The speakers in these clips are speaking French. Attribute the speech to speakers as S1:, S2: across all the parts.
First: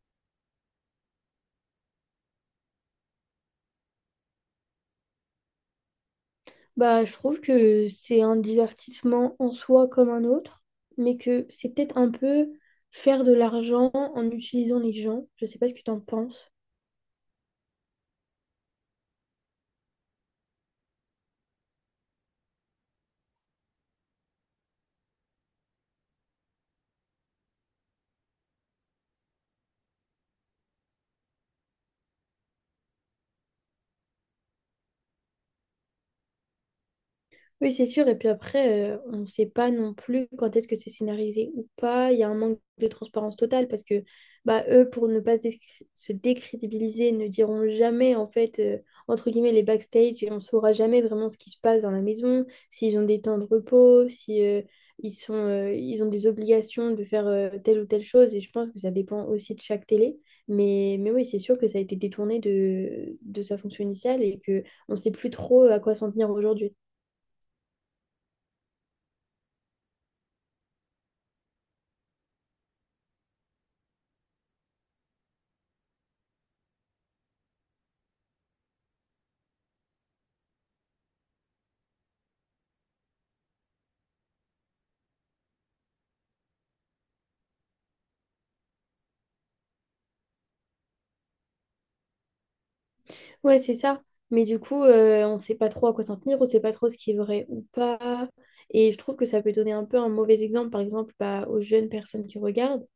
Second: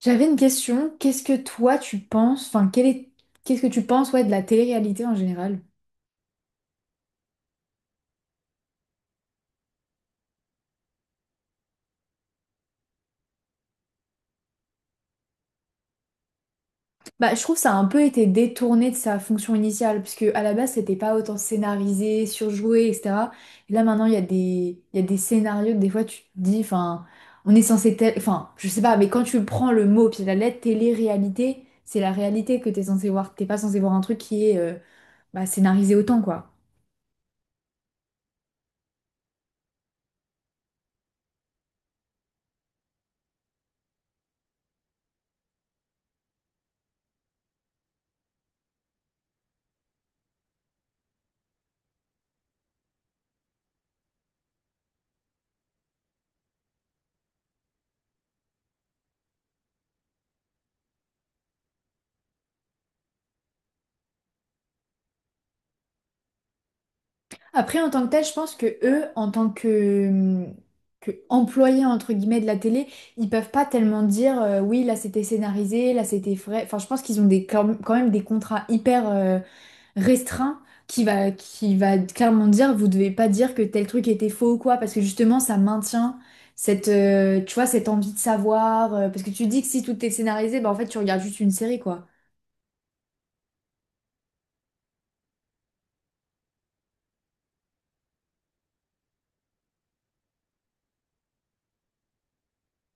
S1: J'avais une question. Qu'est-ce que toi tu penses, enfin, qu'est-ce que tu penses, ouais, de la télé-réalité en général?
S2: Bah, je trouve que c'est un divertissement en soi comme un autre, mais que c'est peut-être un peu faire de l'argent en utilisant les gens. Je sais pas ce que tu en penses.
S1: Bah, je trouve que ça a un peu été détourné de sa fonction initiale, parce que à la base, c'était pas autant scénarisé, surjoué, etc. Et là, maintenant, il y a des scénarios que des fois, tu te dis, enfin, on est censé, enfin, je sais pas, mais quand tu prends le mot, puis la lettre télé-réalité, c'est la réalité que t'es censé voir. T'es pas censé voir un truc qui est, bah, scénarisé autant, quoi.
S2: Oui, c'est sûr. Et puis après, on ne sait pas non plus quand est-ce que c'est scénarisé ou pas. Il y a un manque de transparence totale parce que bah, eux, pour ne pas se décrédibiliser, ne diront jamais, en fait, entre guillemets, les backstage et on ne saura jamais vraiment ce qui se passe dans la maison, s'ils ont des temps de repos, si ils sont, ils ont des obligations de faire telle ou telle chose. Et je pense que ça dépend aussi de chaque télé. Mais oui, c'est sûr que ça a été détourné de sa fonction initiale et que on ne sait plus trop à quoi s'en tenir aujourd'hui.
S1: Après, en tant que tel, je pense que eux, en tant que, employés entre guillemets de la télé, ils peuvent pas tellement dire oui, là c'était scénarisé, là c'était vrai. Enfin, je pense qu'ils ont des, quand même des contrats hyper restreints qui va clairement dire vous devez pas dire que tel truc était faux ou quoi, parce que justement ça maintient, tu vois, cette envie de savoir. Parce que tu dis que si tout est scénarisé, bah en fait tu regardes juste une série quoi.
S2: Ouais, c'est ça. Mais du coup, on ne sait pas trop à quoi s'en tenir, on ne sait pas trop ce qui est vrai ou pas. Et je trouve que ça peut donner un peu un mauvais exemple, par exemple, bah, aux jeunes personnes qui regardent.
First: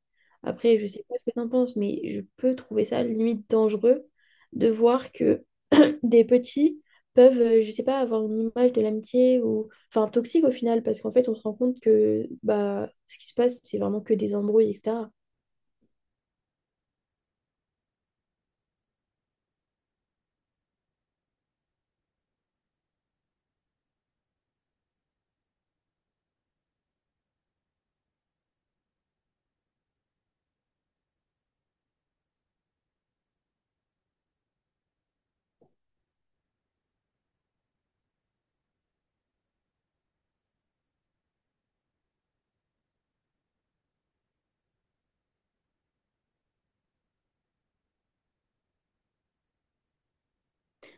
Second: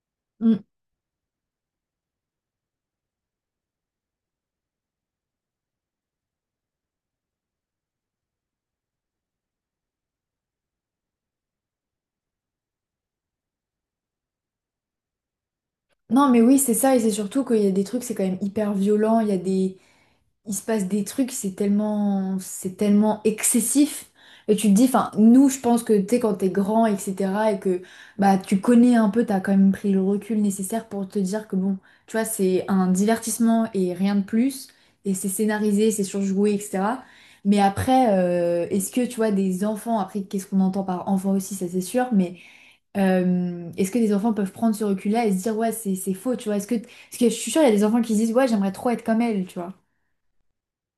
S2: Après, je sais pas ce que t'en penses, mais je peux trouver ça limite dangereux de voir que des petits peuvent, je sais pas, avoir une image de l'amitié ou, enfin, toxique au final, parce qu'en fait, on se rend compte que bah, ce qui se passe, c'est vraiment que des embrouilles, etc.
S1: Non, mais oui, c'est ça, et c'est surtout qu'il y a des trucs, c'est quand même hyper violent, il se passe des trucs, c'est tellement excessif. Et tu te dis, enfin, nous, je pense que, tu sais, quand t'es grand, etc., et que, bah, tu connais un peu, t'as quand même pris le recul nécessaire pour te dire que, bon, tu vois, c'est un divertissement et rien de plus, et c'est scénarisé, c'est surjoué, etc. Mais après, est-ce que, tu vois, des enfants, après, qu'est-ce qu'on entend par enfant aussi, ça c'est sûr, mais. Est-ce que des enfants peuvent prendre ce recul-là et se dire, ouais, c'est faux, tu vois? Est-ce que, parce que je suis sûre, il y a des enfants qui se disent, ouais, j'aimerais trop être comme elle, tu vois?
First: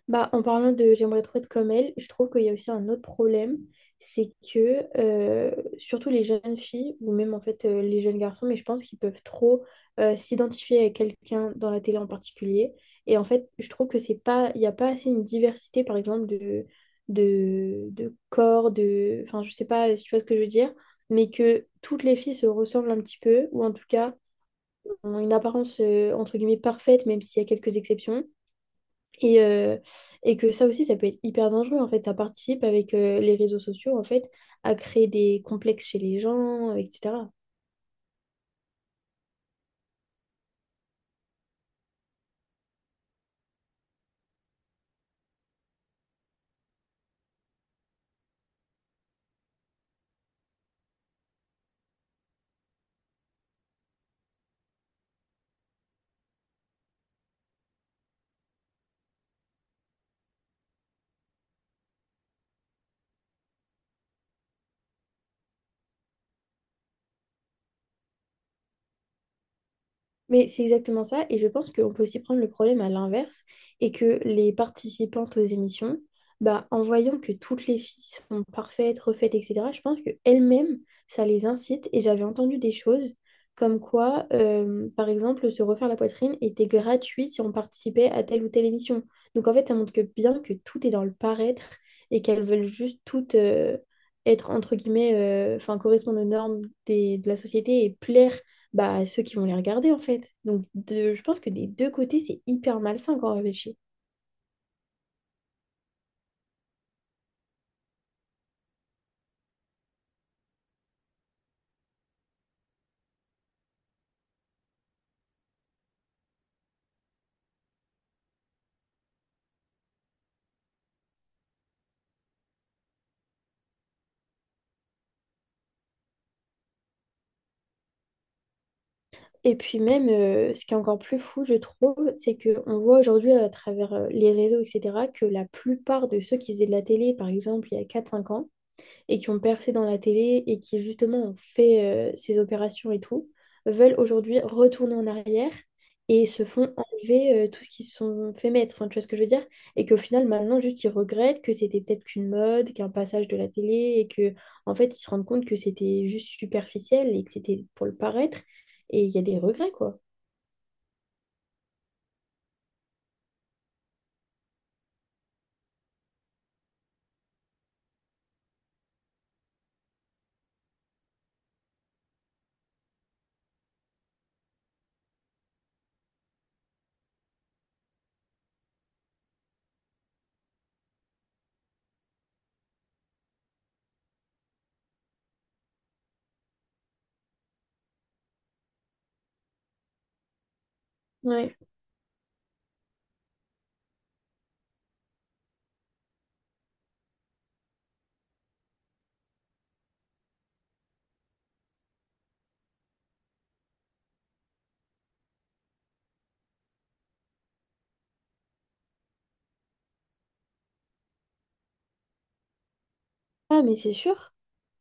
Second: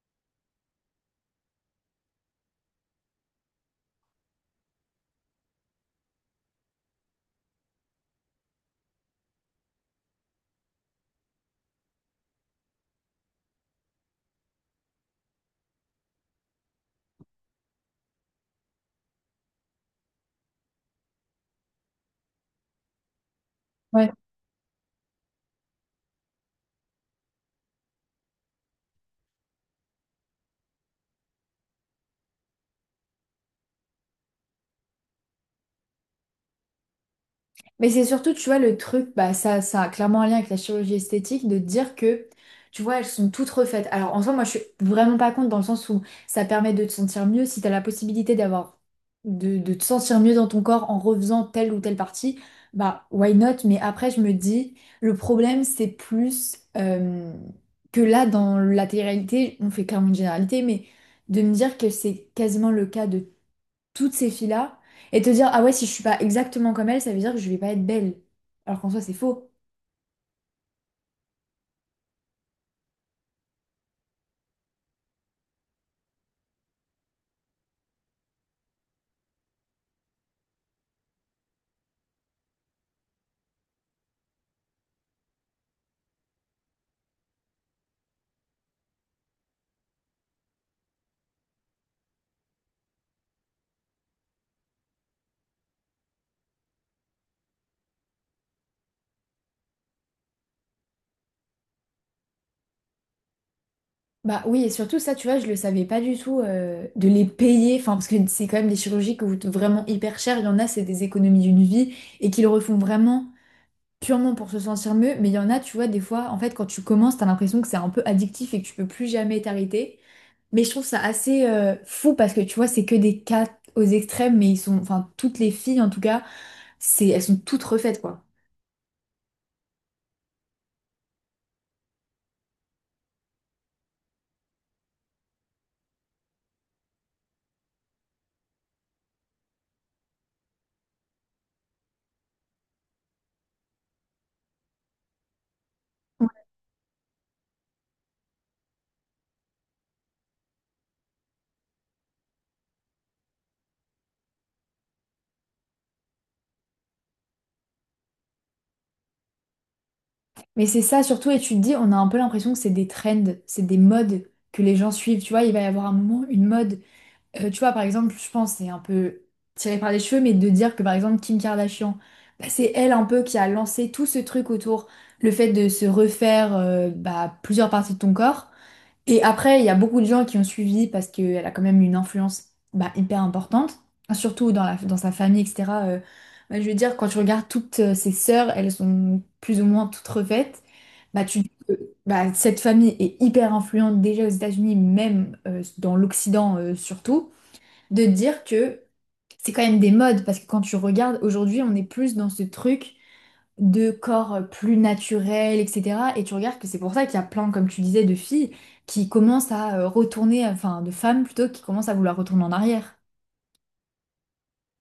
S2: Bah, en parlant de j'aimerais trop être comme elle, je trouve qu'il y a aussi un autre problème, c'est que surtout les jeunes filles, ou même en fait les jeunes garçons, mais je pense qu'ils peuvent trop s'identifier à quelqu'un dans la télé en particulier. Et en fait, je trouve que c'est pas, il n'y a pas assez une diversité, par exemple, de corps, de. Enfin, je sais pas si tu vois ce que je veux dire, mais que toutes les filles se ressemblent un petit peu, ou en tout cas ont une apparence entre guillemets parfaite, même s'il y a quelques exceptions. Et, euh, et que ça aussi, ça peut être hyper dangereux. En fait, ça participe avec les réseaux sociaux, en fait, à créer des complexes chez les gens, etc.
S1: Mais c'est surtout, tu vois, le truc, bah, ça a clairement un lien avec la chirurgie esthétique, de dire que, tu vois, elles sont toutes refaites. Alors, en soi, moi, je suis vraiment pas contre dans le sens où ça permet de te sentir mieux si t'as la possibilité d'avoir, de te sentir mieux dans ton corps en refaisant telle ou telle partie, bah, why not? Mais après, je me dis, le problème, c'est plus que là, dans la télé-réalité, on fait clairement une généralité, mais de me dire que c'est quasiment le cas de toutes ces filles-là et te dire, ah ouais, si je suis pas exactement comme elles, ça veut dire que je vais pas être belle. Alors qu'en soi, c'est faux.
S2: Mais c'est exactement ça, et je pense qu'on peut aussi prendre le problème à l'inverse, et que les participantes aux émissions, bah, en voyant que toutes les filles sont parfaites, refaites, etc., je pense qu'elles-mêmes, ça les incite, et j'avais entendu des choses comme quoi, par exemple, se refaire la poitrine était gratuit si on participait à telle ou telle émission. Donc en fait, ça montre que bien que tout est dans le paraître, et qu'elles veulent juste toutes être, entre guillemets, enfin, correspondre aux de la société et plaire bah, ceux qui vont les regarder en fait. Je pense que des deux côtés, c'est hyper malsain quand on réfléchit.
S1: Bah oui, et surtout ça, tu vois, je le savais pas du tout de les payer, enfin parce que c'est quand même des chirurgies qui coûtent vraiment hyper cher. Il y en a, c'est des économies d'une vie et qui le refont vraiment purement pour se sentir mieux. Mais il y en a, tu vois, des fois, en fait, quand tu commences, t'as l'impression que c'est un peu addictif et que tu peux plus jamais t'arrêter. Mais je trouve ça assez fou parce que tu vois, c'est que des cas aux extrêmes, mais ils sont, enfin toutes les filles en tout cas, c'est, elles sont toutes refaites quoi.
S2: Et puis même, ce qui est encore plus fou, je trouve, c'est qu'on voit aujourd'hui à travers les réseaux, etc., que la plupart de ceux qui faisaient de la télé, par exemple, il y a quatre cinq ans, et qui ont percé dans la télé et qui justement ont fait ces opérations et tout, veulent aujourd'hui retourner en arrière et se font enlever tout ce qu'ils se sont fait mettre. Enfin, tu vois ce que je veux dire? Et qu'au final, maintenant, juste, ils regrettent que c'était peut-être qu'une mode, qu'un passage de la télé et que, en fait, ils se rendent compte que c'était juste superficiel et que c'était pour le paraître. Et il y a des regrets, quoi.
S1: Mais c'est ça surtout, et tu te dis, on a un peu l'impression que c'est des trends, c'est des modes que les gens suivent. Tu vois, il va y avoir un moment, une mode. Tu vois, par exemple, je pense, c'est un peu tiré par les cheveux, mais de dire que par exemple, Kim Kardashian, bah, c'est elle un peu qui a lancé tout ce truc autour le fait de se refaire bah, plusieurs parties de ton corps. Et après, il y a beaucoup de gens qui ont suivi parce qu'elle a quand même une influence bah, hyper importante, surtout dans sa famille, etc. Bah, je veux dire, quand tu regardes toutes ses sœurs, elles sont plus ou moins toutes refaites. Bah,
S2: Ouais.
S1: euh, cette famille est hyper influente déjà aux États-Unis, même dans l'Occident surtout, de dire que c'est quand même des modes, parce que quand tu regardes, aujourd'hui, on est plus dans ce truc de corps plus naturel, etc. Et tu regardes que c'est pour ça qu'il y a plein, comme tu disais, de filles qui commencent à retourner, enfin, de femmes plutôt, qui commencent à vouloir retourner en arrière.
S2: Ah, mais c'est sûr.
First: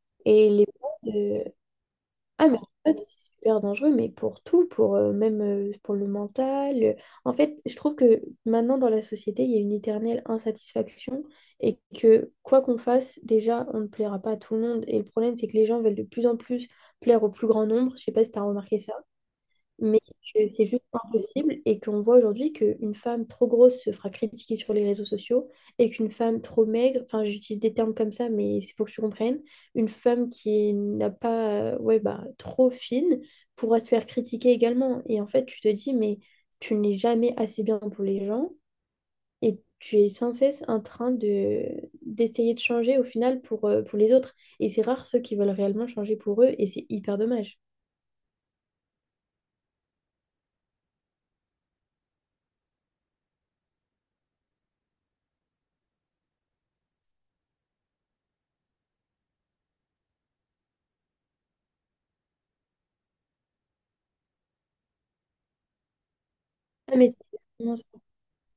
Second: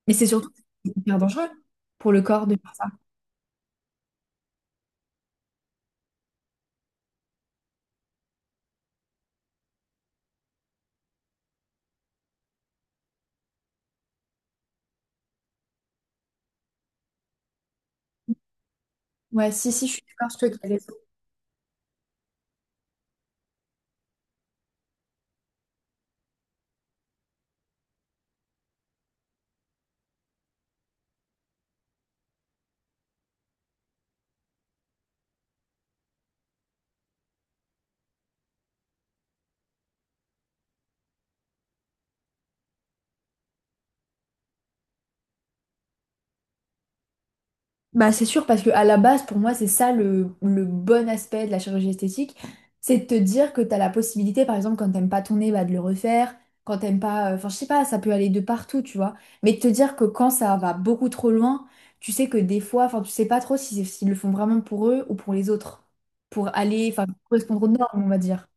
S1: Mais c'est
S2: Et
S1: surtout
S2: les modes,
S1: hyper dangereux pour le corps
S2: Ah,
S1: de
S2: mais en
S1: faire ça.
S2: fait, c'est super dangereux, mais pour tout, pour même pour le mental. En fait, je trouve que maintenant dans la société, il y a une éternelle insatisfaction et que quoi qu'on fasse, déjà, on ne plaira pas à tout le monde. Et le problème, c'est que les gens veulent de plus en plus plaire au plus grand nombre. Je sais pas si tu as remarqué ça
S1: Ouais, si, si, je
S2: mais
S1: suis d'accord, je
S2: que
S1: te
S2: c'est juste impossible et qu'on voit aujourd'hui qu'une femme trop grosse se fera critiquer sur les réseaux sociaux et qu'une femme trop maigre, enfin j'utilise des termes comme ça, mais c'est pour que tu comprennes, une femme qui n'a pas, ouais, bah, trop fine pourra se faire critiquer également. Et en fait, tu te dis, mais tu n'es jamais assez bien pour les gens et tu es sans cesse en train de d'essayer de changer au final pour les autres. Et c'est rare ceux qui veulent réellement changer pour eux et c'est hyper dommage.
S1: Bah, c'est sûr, parce que à la base, pour moi, c'est ça le bon aspect de la chirurgie esthétique. C'est de te dire que tu as la possibilité, par exemple, quand t'aimes pas ton nez, bah, de le refaire. Quand t'aimes pas. Enfin, je sais pas, ça peut aller de partout, tu vois. Mais de te dire que quand ça va beaucoup trop loin, tu sais que des fois, enfin, tu sais pas trop si s'ils le font vraiment pour eux ou pour les autres. Pour aller,
S2: Ah,
S1: enfin,
S2: mais
S1: correspondre aux
S2: c'est-
S1: normes, on va dire.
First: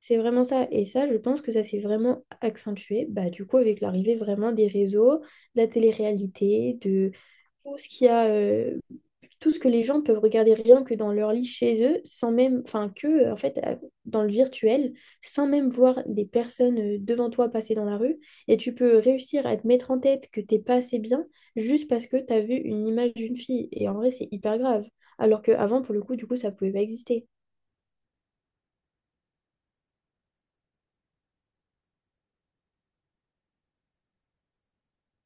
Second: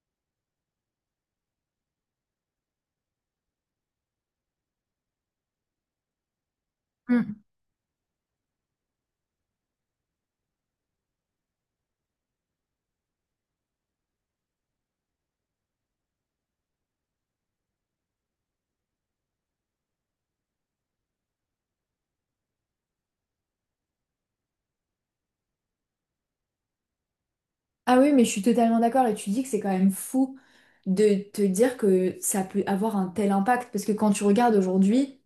S2: C'est vraiment ça. Et ça, je pense que ça s'est vraiment accentué, bah, du coup, avec l'arrivée vraiment des réseaux, de la télé-réalité, de
S1: Mm.
S2: tout ce qu'il y a, tout ce que les gens peuvent regarder rien que dans leur lit chez eux, sans même, enfin, que, en fait, dans le virtuel, sans même voir des personnes devant toi passer dans la rue. Et tu peux réussir à te mettre en tête que t'es pas assez bien juste parce que t'as vu une image d'une fille. Et en vrai, c'est hyper grave. Alors qu'avant, pour le coup, du coup, ça pouvait pas exister.
S1: Ah oui, mais je suis totalement d'accord. Et tu dis que c'est quand même fou de te dire que ça peut avoir un tel impact. Parce que quand tu regardes aujourd'hui,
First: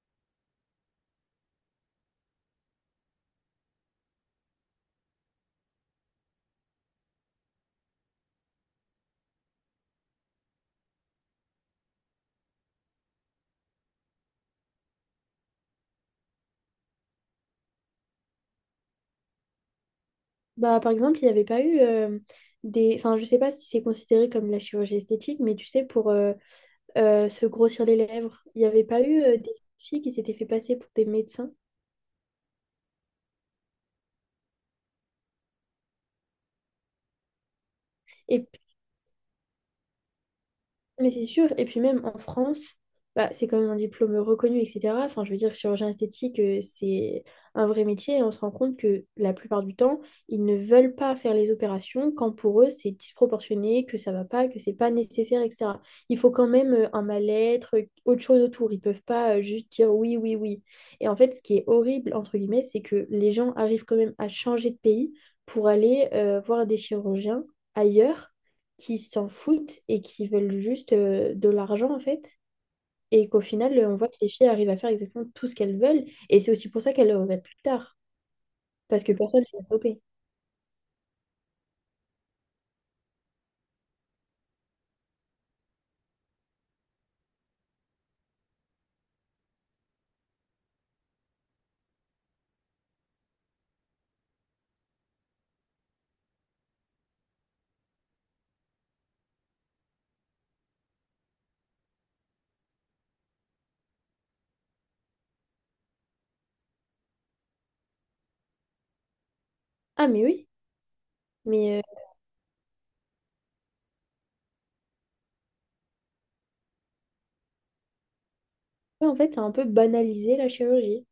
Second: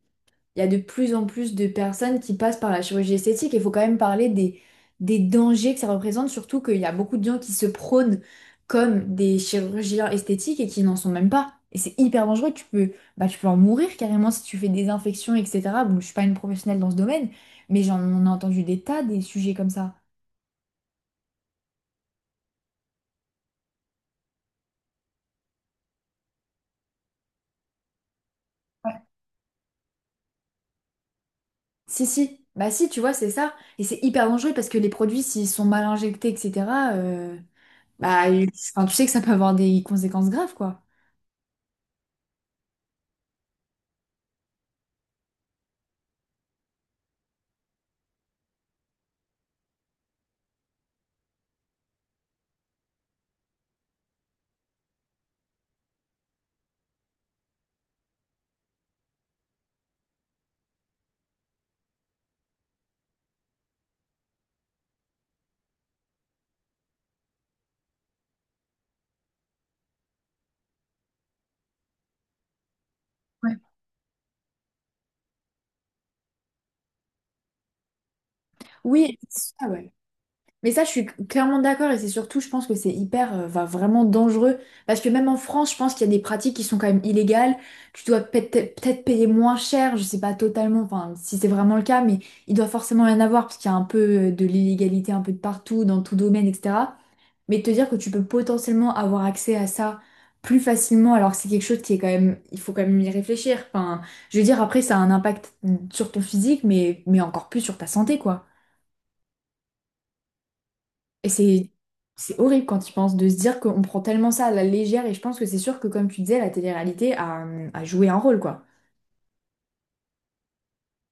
S1: il y a de plus en plus de personnes qui passent par la chirurgie esthétique. Il faut quand même parler des dangers que ça représente, surtout qu'il y a beaucoup de gens qui se prônent comme des chirurgiens esthétiques et qui n'en sont même pas. Et c'est hyper dangereux, bah, tu peux en mourir carrément si tu fais des infections, etc. Bon, je suis pas une professionnelle dans ce domaine, mais j'en ai entendu des tas des sujets comme ça.
S2: Bah, par exemple, il n'y avait pas eu Enfin, je sais pas si c'est considéré comme de la chirurgie esthétique, mais tu sais, pour se grossir les lèvres, il n'y avait pas eu des filles qui s'étaient fait passer pour des médecins.
S1: Si, si, bah si, tu vois, c'est ça. Et c'est hyper dangereux parce que les produits, s'ils sont mal injectés, etc., euh, bah,
S2: Et
S1: enfin, tu sais que ça peut avoir des conséquences graves, quoi.
S2: mais c'est sûr, et puis même en France, bah, c'est quand même un diplôme reconnu, etc. Enfin, je veux dire, chirurgien esthétique, c'est un vrai métier et on se rend compte que la plupart du temps, ils ne veulent pas faire les opérations quand pour eux, c'est disproportionné, que ça va pas, que c'est pas nécessaire, etc. Il faut quand même un mal-être, autre chose autour. Ils peuvent pas juste dire oui, oui, oui. Et en fait, ce qui est horrible, entre guillemets, c'est que les gens arrivent quand même à changer de pays pour aller voir des chirurgiens ailleurs qui s'en foutent et qui veulent juste de l'argent en fait. Et qu'au final, on voit que les filles arrivent à faire exactement tout ce qu'elles veulent. Et c'est aussi pour ça qu'elles le regrettent plus tard. Parce que
S1: Oui,
S2: personne ne
S1: c'est
S2: les a
S1: ça, ouais.
S2: stoppées.
S1: Mais ça, je suis clairement d'accord et c'est surtout, je pense que c'est hyper, va vraiment dangereux parce que même en France, je pense qu'il y a des pratiques qui sont quand même illégales. Tu dois peut-être payer moins cher, je sais pas totalement, enfin si c'est vraiment le cas, mais il doit forcément y en avoir parce qu'il y a un peu de l'illégalité un peu de partout, dans tout domaine, etc. Mais te dire que tu peux potentiellement avoir accès à ça plus facilement, alors que c'est quelque chose qui est quand même, il faut quand même y réfléchir. Enfin, je veux dire, après, ça a un impact sur ton physique, mais encore plus sur ta santé, quoi.
S2: Ah mais oui,
S1: Et c'est
S2: mais euh,
S1: c'est horrible quand tu penses de se dire qu'on prend tellement ça à la légère et je pense que c'est sûr que comme tu disais, la télé-réalité a joué un rôle quoi.
S2: ouais, en fait, c'est un peu banalisé la chirurgie.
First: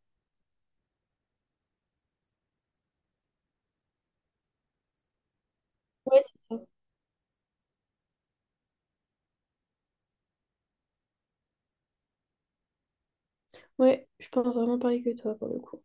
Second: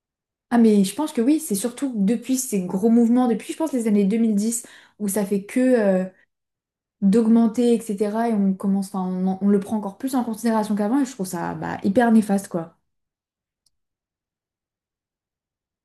S1: Ah mais je pense que oui, c'est surtout depuis ces gros mouvements, depuis je pense les années 2010 où ça fait que
S2: Ouais, c'est ça.
S1: d'augmenter etc. et on commence, enfin on le prend encore plus en considération qu'avant et je trouve ça bah, hyper néfaste quoi.
S2: Ouais, je pense vraiment pareil que toi pour le coup.